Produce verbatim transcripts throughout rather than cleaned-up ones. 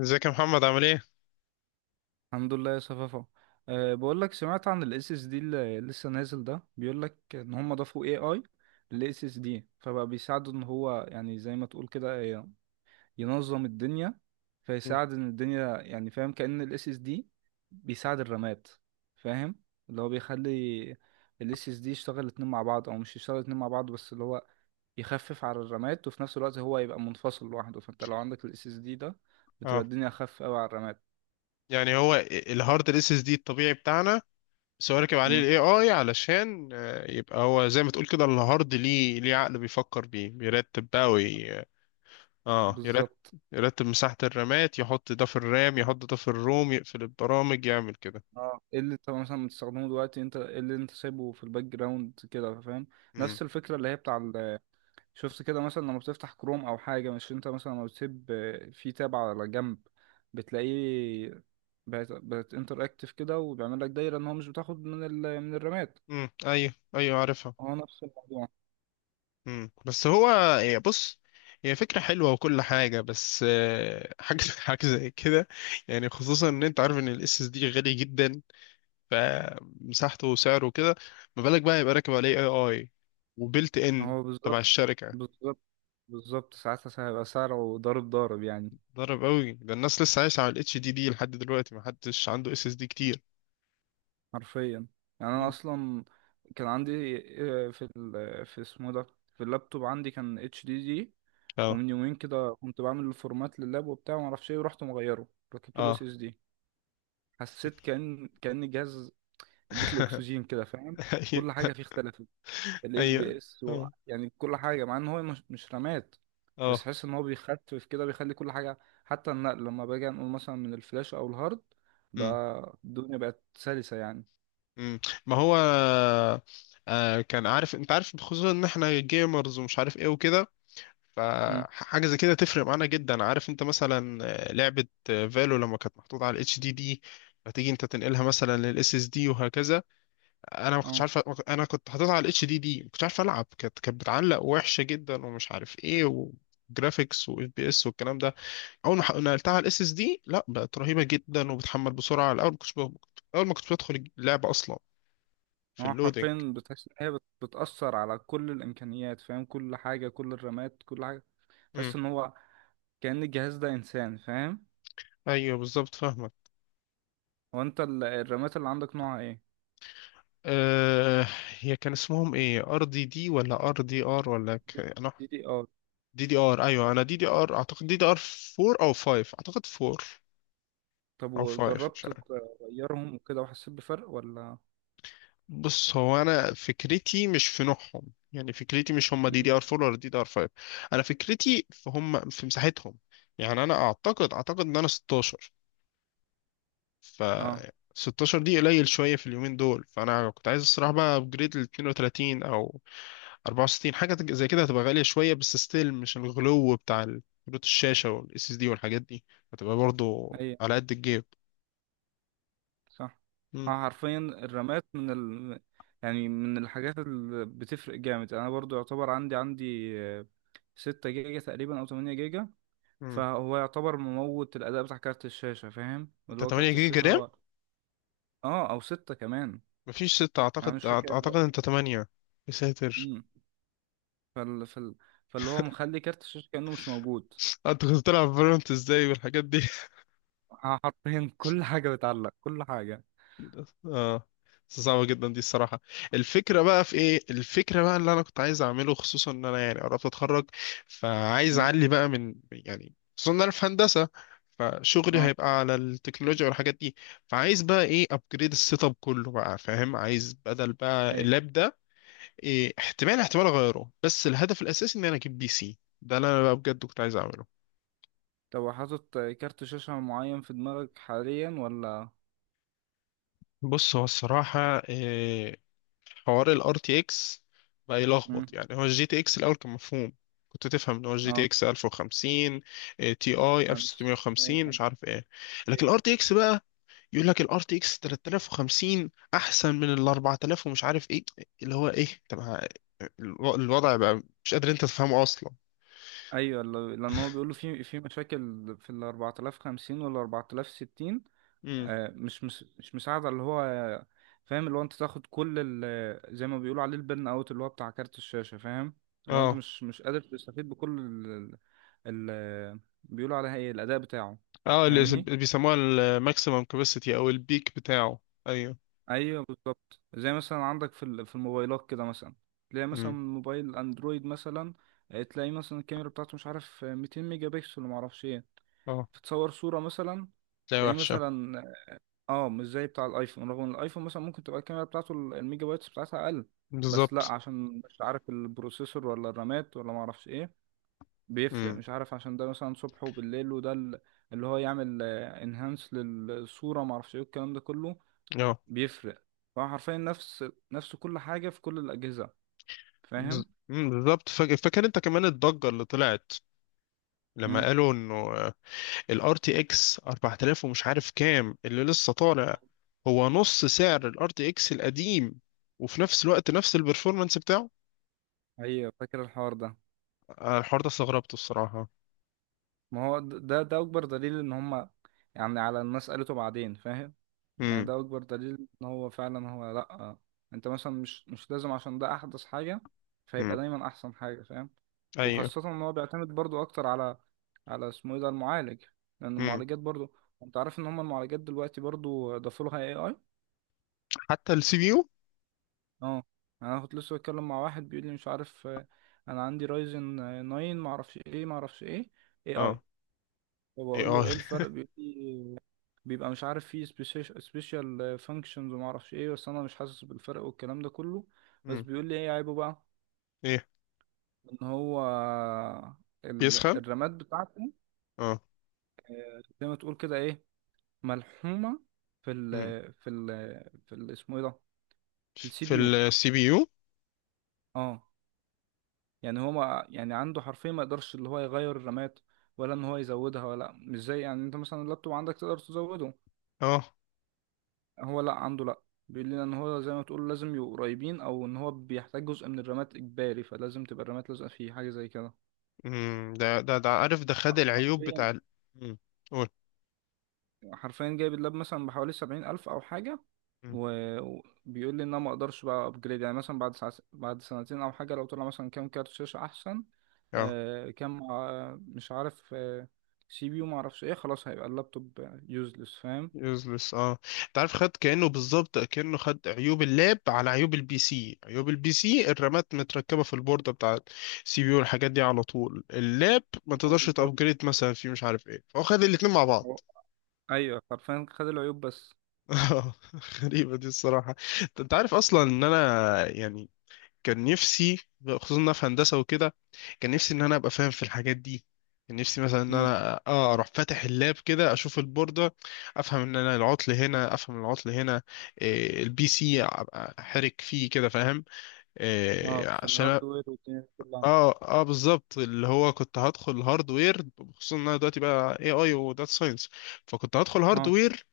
ازيك يا محمد، عامل ايه؟ الحمد لله يا صفافة. أه بقول لك، سمعت عن الاس اس دي اللي لسه نازل، ده بيقول لك ان هم ضافوا اي اي للاس اس دي، فبقى بيساعده ان هو، يعني زي ما تقول كده، ي- ينظم الدنيا. مم. فيساعد ان الدنيا، يعني فاهم، كأن الاس اس دي بيساعد الرامات. فاهم؟ اللي هو بيخلي الاس اس دي يشتغل الاتنين مع بعض، او مش يشتغل الاتنين مع بعض، بس اللي هو يخفف على الرامات، وفي نفس الوقت هو يبقى منفصل لوحده. فانت لو عندك الاس اس دي ده، بتبقى اه، الدنيا اخف قوي على الرامات. يعني هو الهارد الاس اس دي الطبيعي بتاعنا، بس هو راكب عليه مم، الاي اي علشان آه، يبقى هو زي ما تقول كده الهارد ليه ليه عقل بيفكر بيه، بيرتب بقى وي... اه، يرتب بالظبط. يرتب مساحة الرامات، يحط ده في الرام يحط ده في الروم، يقفل البرامج، يعمل كده. اه، ايه اللي انت مثلا بتستخدمه دلوقتي؟ انت ايه اللي انت سايبه في الباك جراوند كده، فاهم؟ امم نفس الفكره اللي هي بتاع ال- شفت كده مثلا لما بتفتح كروم او حاجه، مش انت مثلا لما بتسيب، آه، في تاب على جنب، بتلاقيه بقت بقت انتراكتيف كده، وبيعمل لك دايره ان هو مش بتاخد من ال... من الرامات. امم ايوه ايوه، عارفها. هو نفس الموضوع. امم بس هو، هي بص هي فكرة حلوة وكل حاجة، بس آه، حاجة حاجة زي كده. يعني خصوصا ان انت عارف ان الاس اس دي غالي جدا، فمساحته وسعره كده، ما بالك بقى يبقى راكب عليه اي اي وبيلت ان هو تبع بالظبط، الشركه. بالظبط، بالظبط. ساعتها هيبقى سعره ضارب ضارب يعني، ضرب قوي، ده الناس لسه عايشه على الاتش دي دي لحد دلوقتي، ما حدش عنده اس اس دي كتير. حرفيا. يعني انا مم. اصلا كان عندي، آه، في ال... في اسمه ده، في اللابتوب عندي كان اتش دي دي، اه. ومن يومين كده كنت بعمل الفورمات لللاب وبتاع ومعرفش ايه، ورحت مغيره، ركبت له اه اس اس دي. حسيت كأن كأن الجهاز اديت له اكسجين كده، فاهم؟ كل ايوه حاجة فيه اختلفت، الاف بي ايوه. اس و... اه. يعني كل حاجة، مع ان هو مش, مش رامات. بس اه. حس ان هو بيخفف كده، بيخلي كل حاجة، حتى النقل لما باجي انقل مثلا من الفلاش او الهارد، مم. بقى الدنيا بقت سلسة يعني. مم. ما هو آه كان عارف، انت عارف خصوصا ان احنا جيمرز ومش عارف ايه وكده، مم. فحاجه زي كده تفرق معانا جدا. عارف انت مثلا، آه، لعبه آه، فالو، لما كانت محطوطه على الاتش دي دي، فتيجي انت تنقلها مثلا للاس اس دي وهكذا. انا ما كنتش اه، عارف، انا كنت حاططها على الاتش دي دي، ما كنتش عارف العب، كانت كانت بتعلق وحشه جدا ومش عارف ايه، وجرافيكس واف بي اس والكلام ده. اول ما ح- نقلتها على الاس اس دي، لا بقت رهيبه جدا، وبتحمل بسرعه. الاول ما كنتش ب- اول ما كنت بدخل اللعبه اصلا، في هو اللودنج. حرفيا بتحس ان هي بت- بتأثر على كل الامكانيات. فاهم؟ كل حاجة، كل الرامات، كل حاجة. امم. تحس ان هو كأن الجهاز ده انسان، فاهم؟ ايوه بالظبط، فاهمك. هو انت ال- الرامات اللي عندك نوعها ايه؟ أه. هي كان اسمهم ايه، ار دي دي ولا ار دي ار ولا ك... انا، دي دي ار. دي دي ار، ايوه، انا دي دي ار، اعتقد دي دي ار اربعة او خمسة، اعتقد اربعة طب او خمسة مش وجربت عارف. تغيرهم وكده، وحسيت بفرق ولا؟ بص هو انا فكرتي مش في نوعهم، يعني فكرتي مش هم مم. دي دي ار اربعة ولا دي دي ار خمسة، انا فكرتي في هم في مساحتهم. يعني انا اعتقد اعتقد ان انا ستاشر. ف اه. ستاشر دي قليل شويه في اليومين دول، فانا كنت عايز الصراحه بقى ابجريد ل اتنين وتلاتين او اربعة وستين. حاجة تج- زي كده هتبقى غالية شوية، بس ستيل مش الغلو بتاع كروت الشاشة والاس اس دي والحاجات دي، هتبقى برضو اي، على قد الجيب. صح. مم. اه، حرفيا الرامات من ال... يعني من الحاجات اللي بتفرق جامد. انا برضو يعتبر عندي، عندي آه، ستة جيجا تقريبا او تمانية جيجا. مم. فهو يعتبر مموت الاداء بتاع كارت الشاشة. فاهم؟ اللي انت هو تمنية كارت جيجا الشاشة رام؟ هو، اه، او ستة كمان. مفيش ستة، اعتقد يعني مش أعت- فاكر. اعتقد انت تمنية. يا ساتر. مم. فال... فال... فاللي هو مخلي كارت الشاشة كأنه مش موجود. انت كنت بتلعب فالورانت ازاي والحاجات دي؟ ح- حرفيا كل حاجة بتعلق، كل حاجة. اه، بس صعبة جدا دي الصراحة. الفكرة بقى في ايه، الفكرة بقى اللي انا كنت عايز اعمله، خصوصا ان انا يعني قربت اتخرج، فعايز مم. اعلي بقى من، يعني خصوصا ان انا في هندسة، فشغلي اه. هيبقى على التكنولوجيا والحاجات دي، فعايز بقى ايه، ابجريد السيت اب كله بقى، فاهم؟ عايز بدل بقى اي. اللاب ده، إيه، احتمال احتمال اغيره، بس الهدف الاساسي ان انا اجيب بي سي، ده اللي انا بقى بجد كنت عايز اعمله. طب حاطط كارت شاشة معين في دماغك حاليا ولا؟ بص هو الصراحة آه، حوار ال ار تي اكس بقى مم. يلخبط. يعني هو ال جي تي اكس الأول كان مفهوم، كنت تفهم ان هو ال اه. جي تي اكس الف وخمسين تي اي ألف ستاشر خمسين مش وتسعمية عارف ايه، لكن ال وخمسين. ار تي اكس بقى يقول لك ال ار تي اكس تلاتة الاف وخمسين احسن من ال اربعة الاف ومش عارف ايه، اللي هو ايه؟ طب ه- الو- الوضع بقى مش قادر انت تفهمه اصلا. ايوه، ل- لان هو بيقولوا في في مشاكل في ال اربعة الاف وخمسين وال اربعة الاف وستين. امم. آه، مش مش مش مساعدة، اللي هو، فاهم؟ اللي هو انت تاخد كل ال- زي ما بيقولوا عليه البرن اوت، اللي هو بتاع كارت الشاشة. فاهم؟ اللي هو انت اه. مش مش قادر تستفيد بكل ال، بيقولوا عليها ايه، الاداء بتاعه. اه، اللي اسم- فاهمني؟ بيسموها الماكسيمم كاباسيتي او البيك بتاعه. ايوه. ايوه، بالظبط. زي مثلا عندك في ال- في الموبايلات كده، مثلا تلاقي مثلا امم. موبايل اندرويد مثلا، آه، تلاقي مثلا الكاميرا بتاعته مش عارف، آه، ميتين ميجا بكسل وما اعرفش ايه. اه. تصور صوره مثلا، ده تلاقيه وحشه. مثلا، اه، مش زي بتاع الايفون. رغم ان الايفون مثلا ممكن تبقى الكاميرا بتاعته ال- الميجا بايتس بتاعتها اقل، بس لا، بالظبط. عشان مش عارف البروسيسور ولا الرامات ولا ما اعرفش ايه بيفرق. امم. مش عارف، عشان ده مثلا صبح وبالليل، وده ال- اللي هو يعمل انهانس للصورة ما اعرفش ايه الكلام ده كله، بيفرق. فهو حرفيا نفس، نفس كل حاجة في كل الأجهزة، بز- فاهم؟ مم، بالظبط. فا- فاكر انت كمان الضجة اللي طلعت، لما امم، قالوا انه الار تي اكس اربعة الاف ومش عارف كام اللي لسه طالع، هو نص سعر الار تي اكس القديم وفي نفس الوقت نفس البرفورمانس بتاعه. ايوه، فاكر الحوار ده. آه، الحوار ده استغربته الصراحة. ما هو د- ده ده اكبر دليل ان هما، يعني على الناس قالته بعدين، فاهم؟ يعني امم. ده اكبر دليل ان هو فعلا هو، لا، انت مثلا مش مش لازم عشان ده احدث حاجة، فيبقى امم. دايما احسن حاجة، فاهم؟ ايوه. وخاصة ان هو بيعتمد برضو اكتر على، على اسمه ايه ده، المعالج. لان امم. المعالجات برضو، انت عارف ان هم المعالجات دلوقتي برضو ضافوا لها اي اي. حتى السي بي يو. اه. يعني انا كنت لسه بتكلم مع واحد بيقول لي مش عارف، آه، انا عندي رايزن تسعة، ما اعرفش ايه ما اعرفش ايه اي اي. اه. ايه. فبقول اه له ايه الفرق؟ بيقول لي بيبقى مش عارف، فيه سبيشال فانكشنز وما اعرفش ايه، بس انا مش حاسس بالفرق والكلام ده كله. بس امم. بيقول لي ايه عيبه بقى؟ ايه، ان هو ال- بيسخن. الرامات بتاعته اه. زي ما تقول كده ايه، ملحومه في ال، امم. في ال في ال اسمه ايه ده، في السي في بي يو. السي بي يو. اه. يعني هو، ما يعني عنده حرفيا ما يقدرش اللي هو يغير الرامات ولا ان هو يزودها. ولا مش زي، يعني انت مثلا اللابتوب عندك تقدر تزوده، اه. هو لا عنده لا. بيقول لنا ان هو زي ما تقول، لازم يبقوا قريبين، او ان هو بيحتاج جزء من الرامات اجباري، فلازم تبقى الرامات لازقه فيه، حاجه زي كده. امم. ده ده ده عارف، ده ح- خد العيوب حرفيا، بتاع ال- امم. قول. حرفيا جايب اللاب مثلا بحوالي سبعين الف او حاجه. امم. و- وبيقول لي ان انا ما اقدرش بقى ابجريد، يعني مثلا بعد ساعة بعد سنتين او حاجه، لو طلع مثلا كام كارت شاشه احسن، اه. آه، كام، آه مش عارف، آه سي بي يو، ما اعرفش ايه، خلاص هيبقى اللابتوب يوزلس، فاهم؟ يوزلس، اه. انت عارف، خد كأنه بالظبط، كأنه خد عيوب اللاب على عيوب البي سي. عيوب البي سي الرامات متركبة في البوردة بتاع السي بي يو والحاجات دي على طول، اللاب ما هو تقدرش بالظبط. تأبجريد مثلا فيه مش عارف ايه، فهو خد الاتنين مع بعض. هو- ايوه حرفيا، خد العيوب بس. غريبة دي الصراحة. انت أنت عارف اصلا ان انا يعني، كان نفسي، خصوصا في هندسة وكده، كان نفسي ان انا ابقى فاهم في الحاجات دي. كان نفسي مثلا ان مم. انا اه اروح فاتح اللاب كده، اشوف البوردة، افهم ان انا العطل هنا، افهم العطل هنا، إيه. البي سي ابقى حرك فيه كده، فاهم، اه، إيه في عشان. الهاردوير والدنيا دي كلها. اه. اه بالظبط، اللي هو كنت هدخل هاردوير، خصوصا ان انا دلوقتي بقى اي اي وداتا ساينس، فكنت هدخل اه. هاردوير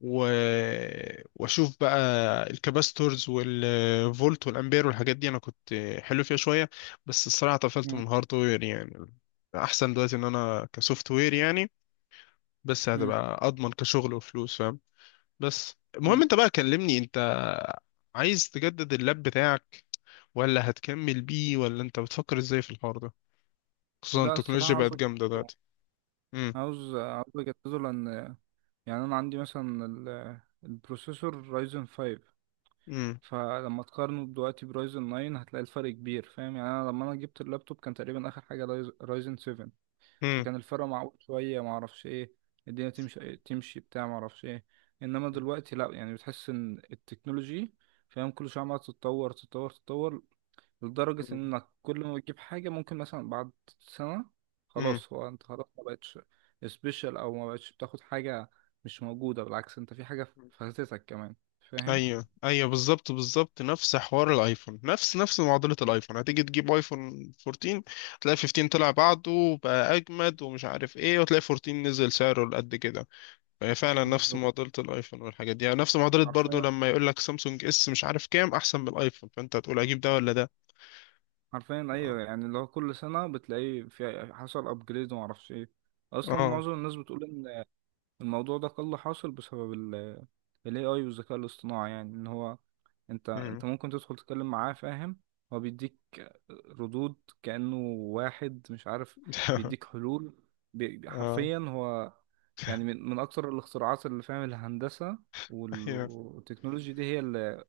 و... واشوف بقى الكاباستورز والفولت والامبير والحاجات دي. انا كنت حلو فيها شويه، بس الصراحه طفلت مم. من هاردوير يعني. احسن دلوقتي ان انا كسوفت وير، يعني بس مم. هتبقى اضمن كشغل وفلوس، فاهم. بس المهم، مم. انت بقى كلمني، انت عايز تجدد اللاب بتاعك ولا هتكمل بيه، ولا انت بتفكر ازاي في الحوار ده، خصوصا لا، الصراحة التكنولوجيا عاوز بقت جامده أجدده. دلوقتي. امم. عاوز، عاوز أجدده. لأن يعني أنا عندي مثلا ال- البروسيسور رايزن خمسة، امم. فلما تقارنه دلوقتي برايزن تسعة هتلاقي الفرق كبير، فاهم؟ يعني أنا لما أنا جبت اللابتوب كان تقريبا آخر حاجة رايز- رايزن سبعة. امم. فكان الفرق معقول شوية، معرفش إيه، الدنيا تمشي تمشي بتاع معرفش إيه. إنما دلوقتي لأ، يعني بتحس إن التكنولوجي، فاهم؟ كل شوية عمالة تتطور تتطور تتطور، لدرجة انك كل ما بتجيب حاجة ممكن مثلا بعد سنة، امم. خلاص هو انت خلاص ما بقتش سبيشال، او ما بقتش بتاخد حاجة مش موجودة، بالعكس انت في حاجة فاتتك كمان، فاهم؟ ايوه ايوه، بالظبط بالظبط نفس حوار الايفون، نفس نفس معضله الايفون. هتيجي تجيب ايفون اربعتاشر، تلاقي خمسة عشر طلع بعده وبقى اجمد ومش عارف ايه، وتلاقي اربعتاشر نزل سعره لقد كده. فهي فعلا نفس بالظبط، معضله الايفون والحاجات دي، يعني نفس معضله برضو حرفيا. لما يقول لك سامسونج اس مش عارف كام احسن من الايفون، فانت هتقول اجيب ده ولا ده. حرفيا اه. ايوه. يعني اللي هو كل سنة بتلاقيه في حصل ابجريد وما اعرفش ايه. اصلا اه. معظم الناس بتقول ان الموضوع ده قل حاصل بسبب ال إيه آي والذكاء الاصطناعي. يعني ان هو، انت، مم. انت ممكن تدخل تتكلم معاه، فاهم؟ هو بيديك ردود كأنه واحد، مش عارف، بيديك حلول. بي- بي- اه. حرفيا هو يعني من من اكثر الاختراعات اللي، فاهم، الهندسة وال- ايوه. والتكنولوجيا دي هي اللي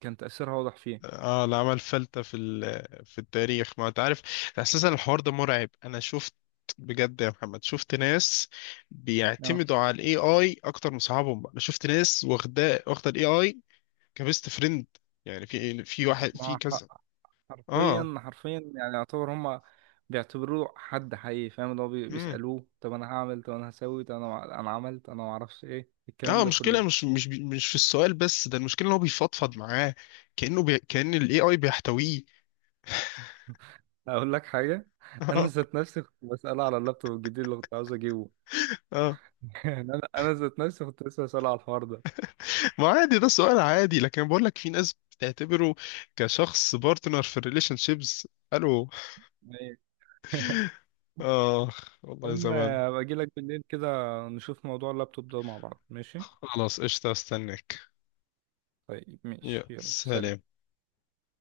كان تأثيرها واضح فيه. اه، اللي عمل فلتة في ال- في التاريخ، ما انت عارف اساسا. الحوار ده مرعب، انا شفت بجد يا محمد، شفت ناس اه. بيعتمدوا على الاي اي اكتر من صحابهم. انا شفت ناس واخده واخده الاي اي كبيست فريند، يعني في في واحد ما في هو كذا. ح- اه. حرفيا، حرفيا يعني يعتبر هما بيعتبروه حد حقيقي، فاهم؟ اللي هو بي- امم. بيسألوه طب انا هعمل، طب انا هسوي، طب انا، انا عملت، انا معرفش ايه اه، الكلام ده المشكله كله. مش مش بي- مش في السؤال بس، ده المشكله ان هو بيفضفض معاه، كانه بي... كان الاي اي بيحتويه. اقول لك حاجه، انا اه. ذات نفسي كنت بساله على اللابتوب الجديد اللي كنت عاوز اجيبه. اه يعني انا انا ذات نفسي كنت لسه بساله على الحوار ده. ما عادي، ده سؤال عادي، لكن بقول لك في ناس بتعتبره كشخص بارتنر في الريليشن شيبس. الو؟ ايه. اخ والله المهم، زمان. باجي لك بالليل كده نشوف موضوع اللابتوب ده مع بعض، ماشي؟ خلاص، قشطة، استناك. طيب ماشي، يا يلا، سلام. سلام.